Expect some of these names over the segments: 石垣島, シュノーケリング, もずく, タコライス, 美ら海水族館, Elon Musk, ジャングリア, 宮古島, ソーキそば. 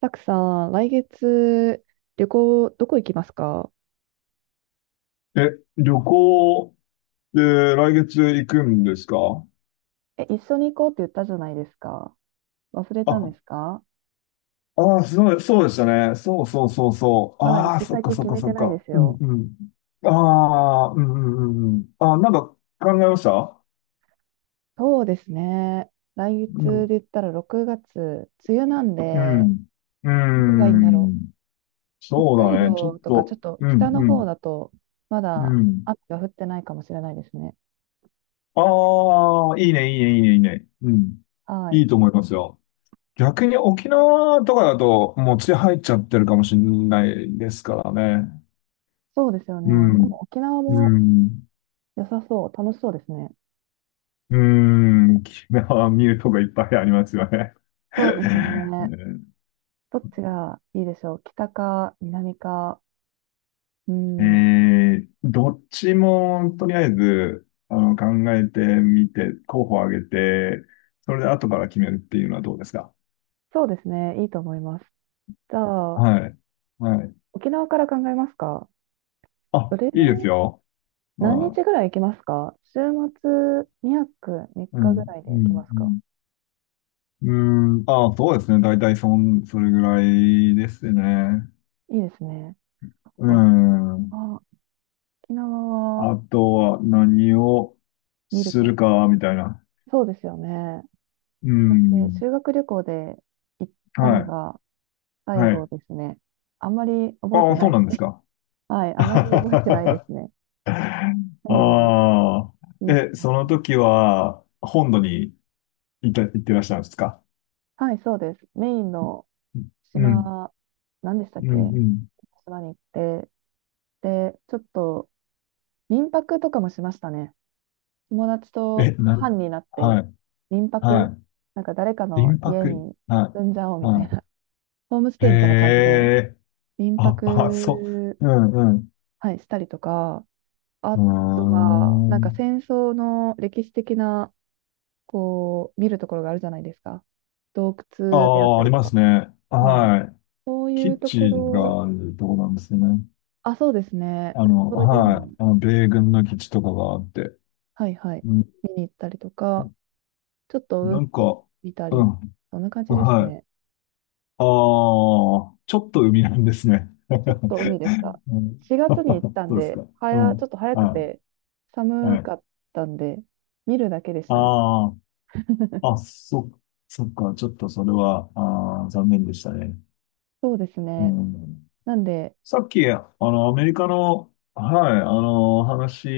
たくさん、来月、旅行、どこ行きますか？え、旅行で来月行くんですか？え、一緒に行こうって言ったじゃないですか。忘れたんあ、ですか？ああ、そうそうでしたね。そうそうそうそう。まだ行ああ、きそっか先そっ決かめそてっないでか。すうんよ。うん。ああ、うんうんうんうん。ああ、なんか考えました。そうですね。来う月ん、で言ったら6月、梅雨なんうで、ん、うどこがいいんだろん。う。北そう海だね。ちょっ道とか、ちょと、っとうん、北のう方ん、だと、まうだん。雨が降ってないかもしれないですね。ああ、いいね、いいね、いいね、いいね。うん。はい。いいと思いますよ。逆に沖縄とかだと、もう血入っちゃってるかもしれないですからね。そうですようね。でん、も沖縄うもん、良さそう。楽しそうですね。うん、キラーミュートがいっぱいありますよね。そうです うね。ん。どっちがいいでしょう。北か南か？うん。どっちもとりあえず考えてみて、候補を挙げて、それで後から決めるっていうのはどうですか？そうですね。いいと思います。じゃあ、はい。はい。沖縄から考えますか？そあ、れ、いいですよ。何あ、日ぐらい行きますか？週末2泊3う日ぐん、らいでう行きん、ますか？うん。うん、あ、そうですね。大体それぐらいですね。いいですね。うおん。あ、沖縄はあとは何を見るするか。か、みたいな。そうですよね。う私、ん。修学旅行で行ったはのい。が最は後い。ですね。あんまり覚えあてあ、なそうい。なんですか。はい、あまり覚えてないであすね。何があ。いいかそのな。時は、本土に行ってらっしゃるんですか？はい、そうです。メインのうん。島、何でしたうっん。け？うん。島に行って、で、ちょっと民泊とかもしましたね。友達え、となん、班になっはてい。民泊、はなんか誰かい。の民家泊。には住んじゃおうい。みたいはな、ホームスい。へテイみたいな感じでえ。民あ、あ、そ泊、う。うん、はい、したりとか、あうとは、ん。なうんーかん。戦争の歴史的な、こう、見るところがあるじゃないですか。洞あ窟であっあ、たありりとまか。すね。はい。はい。そういう基とこ地ろ、があるとこなんですね。あ、そうですね。そういうはのい。あの、米軍の基地とかがあって。はいはい。うん、見に行ったりとか、ちょっなとん海か、見たうり、ん、そんな感じですはい。ね。ああ、ちょっと海なんですね。ちょっと海でした。うん、4月に行った んそうですで、か。うちょっん、と早くはてい、は寒い。かったんで、見るだけでしたね。ああ、そっか。ちょっとそれは、ああ、残念でしたね。そうですうね。ん。なんで、さっき、アメリカの、はい、話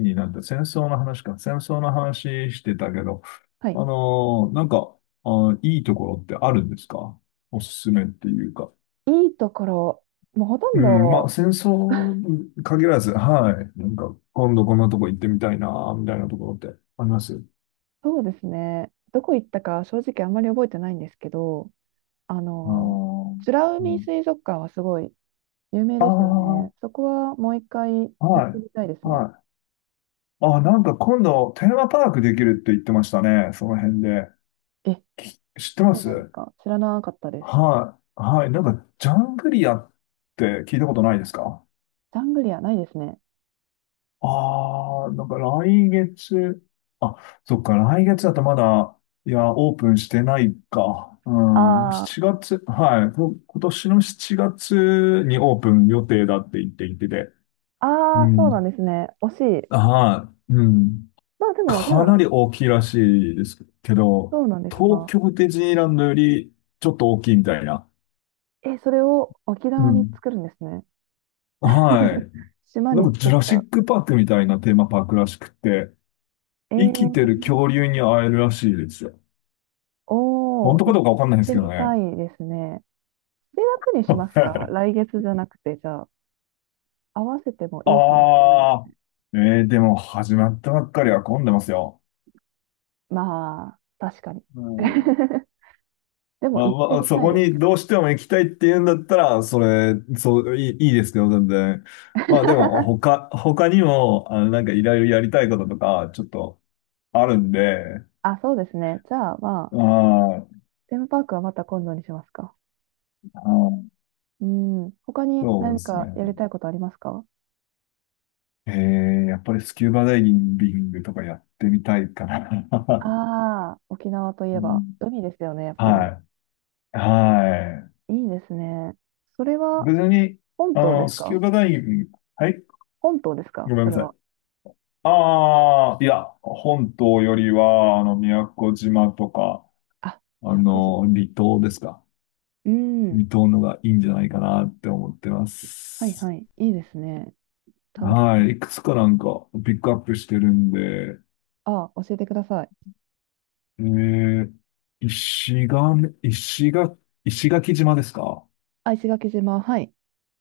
になって、戦争の話か、戦争の話してたけど、はい。あの、なんか、あ、いいところってあるんですか？おすすめっていうか。いいところ、もうほとうんん、まあ、ど、戦争に限らず、はい、なんか、今度こんなとこ行ってみたいな、みたいなところってあります？そうですね。どこ行ったか正直あんまり覚えてないんですけど、ああの、の、美らう海ん、水族館はすごい有名あですよあ、ね。そこはもう一回行っはてみたいでい、すね。はい。あ、なんか今度、テーマパークできるって言ってましたね、その辺で。え、知ってまそうなんですす？か。知らなかったです。はい、はい。なんか、ジャングリアって聞いたことないですか？ジャングリアないですね。ああー、なんか来月、あ、そっか、来月だとまだ、いや、オープンしてないか。あうん、ー7月、はい、今年の7月にオープン予定だって言っていてて、うあー、そうなんん、ですね。惜しい。はい、うん。まあでも、じゃかなあ、り大きいらしいですけど、そうなんです東か。京ディズニーランドよりちょっと大きいみたいな。え、それを沖う縄にん。作るんですね。は い。島なにんか作ジっュラシた。ックパークみたいなテーマパークらしくて、え生きてー、る恐竜に会えるらしいですよ。お本ー、当行かっどうかわかんないんですてけどみね。たいですね。7月にしますか？来 月じゃなくて、じゃあ、合わせてもいいかもしれない。ああ、でも始まったばっかりは混んでますよ。まあ、確かに。うん。 でもあ、行ってまあ、みそたいこですにけどうど。 しても行きたいって言うんだったら、それ、そう、いい、いいですけど、全然。まあでも、他にも、なんかいろいろやりたいこととか、ちょっとあるんで、あ、そうですね。じゃあ、まあ、ああ、テーマパークはまた今度にしますか。ああ、うん。他にそうで何すかね。やりたいことありますか？えー、やっぱりスキューバダイビングとかやってみたいかな。ああー、沖縄といえうばん、海ですよね、やっぱはり。い。はい。いいですね。それは別に、本島ですスキュか？ーバダイビング、はい、本島ですか、ごめんそなれさい。は？ああ、いや、本島よりは、宮古島とか、あ、宮古島。離島ですか。うん。離島のがいいんじゃないかなって思ってまはいはす。い。いいですね。楽しはい。そう。いくつかなんか、ピックアップしてるんで、ああ、教えてください。えー、石垣、石垣、石垣島ですか？あ、石垣島。はい。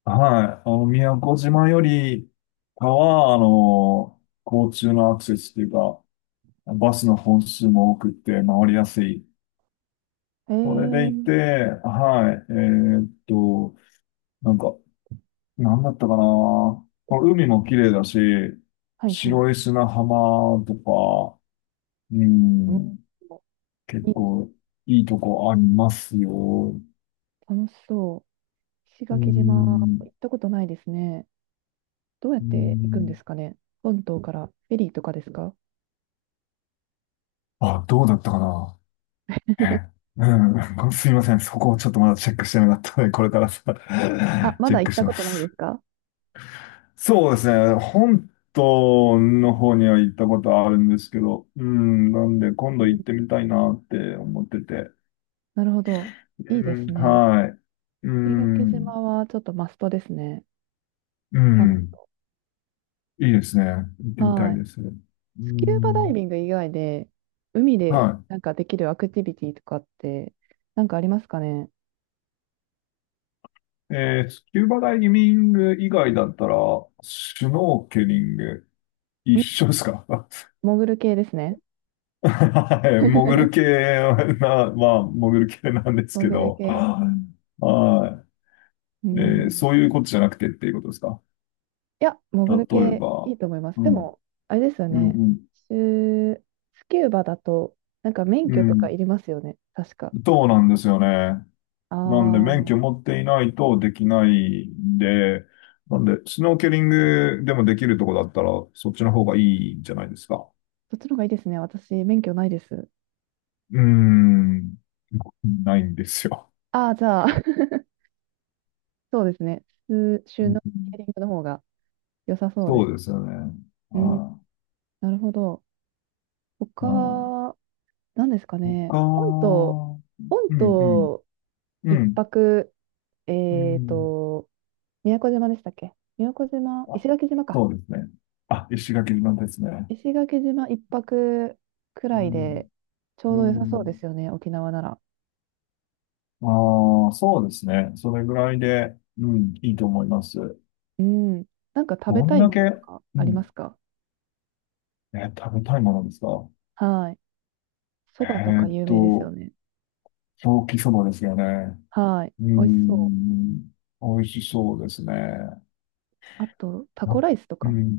はい。宮古島よりかは、交通のアクセスというか、バスの本数も多くて回りやすい。へそれでいて、え。はい。ーっと、なんか、なんだったかな。海も綺麗だし、はいはい。白い砂浜とか、ううん、ん、結いいです。構いいとこありますよ。楽しそう。石う垣島、行ん、ったことないですね。どうやっうて行くんでん、すかね？本島からフェリーとかですか？あ、どうだったかな。ええうん、すいません。そこをちょっとまだチェックしてなかったので、これからさ、あ、まチェだッ行っクしたまことないです。すか？そうですね。本島の方には行ったことあるんですけど、うん、なんで今う度ん、行ってみたいなって思ってて。なるほど。ういいでん、すね。はい。う石垣ん、島はちょっとマストですね。う行かないん、と。いいですね。行ってみたはいい。です。うスキューバダイん、ビング以外で、海はでなんかできるアクティビティとかって、なんかありますかね？ん。い。スキューバダイビング以外だったら、シュノーケリング、一緒ですか？ 潜る系ですね。はい、潜る 系な、まあ、潜る系なんですけ潜るど、系。はい。うそん。ういうことじゃなくてっていうことですか。いや、例潜るえ系いば、いと思います。うでん、も、あれですようね。ん、シュースキューバだと、なんか免うん、許うとかん。いりますよね。確か。そうなんですよね。あなんで、免許あ。持っていないとできないんで、なんで、スノーケリングでもできるとこだったら、そっちの方がいいんじゃないですか。そっちの方がいいですね。私、免許ないです。うーん、ないんですよ。ああ、じゃあ、そうですね。普通シュうノん。ーケリングの方が良さそうでそす。うですよね。うん、はなるほど。い、はい。他、何ですかね。他、う本島、ん、本うん、島う一ん、泊、うえっん。と、宮古島でしたっけ？宮古島、あ、石垣島か。そうですね。あ、石垣島ですね。石垣島一泊くうらいん、で、ちょううど良さそうでん。すよね、沖縄なら。ああ、そうですね。それぐらいで、うん、いいと思います。うん。なんか食べどたんいだもけ、のとかうありまん、すか？食べたいものですか？はい。そえばとかーっ有名ですよと、ね。ソーキそばですよね。はい。う美味しそん、美味しそうですね。う。あと、タコなライスとうか。ん、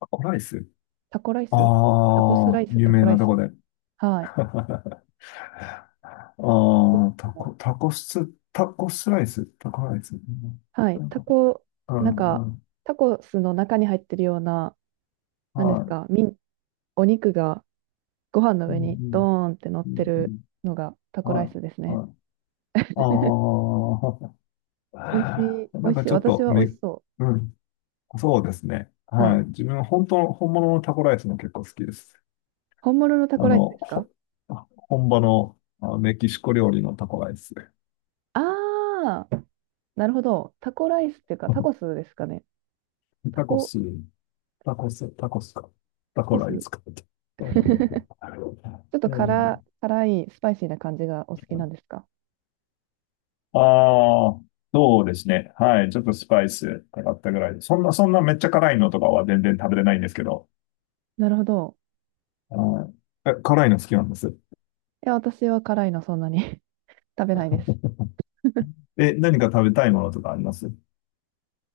タコライス。タコライあスタコスラあ、イス、有タ名コライなとこス。で。はい。ああ、タコス、タコスライス、タコライス。うはい。ん。タコ。うなんん、か、うん。タコスの中に入ってるような、なんですはか、お肉がご飯のい。う上にドん、ーンって乗っうてん。うるん、のがタうコん。ライはスですい。ね。はい。美味あしい、あ。美なん味かしい。ちょっ私とは美味しそうん。そうですね。う。ははい。い。自分、本物のタコライスも結構好きです。本物のタあコライスの、ですか？ほ、本場のメキシコ料理のタコライス。ああー、なるほど。タコライスっていうか、タコ スですかね。タタココ、ス、タコス、タコスか。タコタコライス。 スかって。そうなんだけ ど。ちょっえと辛、え辛い、スパイシーな感じがお好きなんですか？ああ、そうですね。はい。ちょっとスパイスかかったぐらいで。そんなめっちゃ辛いのとかは全然食べれないんですけど。なるほど。はい。辛いの好きなんです。いや、私は辛いのそんなに 食べないです。何か食べたいものとかあります？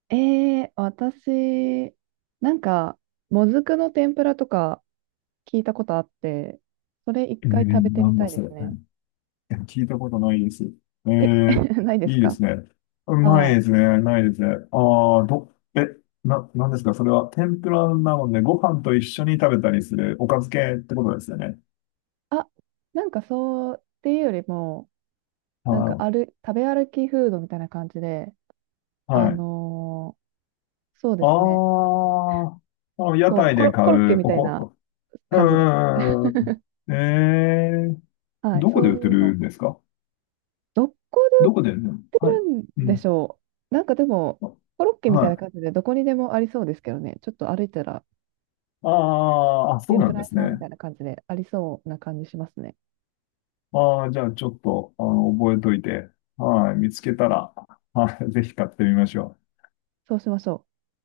私、なんか、もずくの天ぷらとか聞いたことあって、それ一回食べてなみんただいでそれ。すね。聞いたことないです。え、ないですいいでか？すね。なはいい。ですね。ないですね。ああ、ど、え、な、なんですかそれは？天ぷらなので、ご飯と一緒に食べたりするおかず系ってことですよね。あ、なんかそうっていうよりも、なんかはある、食べ歩きフードみたいな感じで、い。あはい。のーそうあですね。あ、あ、屋こう、台で買コロッケう、みたいなう感じです。ん、うん、うん、うん。はい、どこでそ売うっいてうの。るんですか？どこどこで売るの、ではい。売るんうでしん。ょう。なんかでも、コロッケあ、みたいなはい。感じでどこにでもありそうですけどね。ちょっと歩いたら、ああ、あ、そう天なぷんらで屋すさんみね。たいな感じでありそうな感じしますね。ああ、じゃあちょっと、覚えといて、はい、見つけたら、はい、ぜひ買ってみましょう。そうしましょう。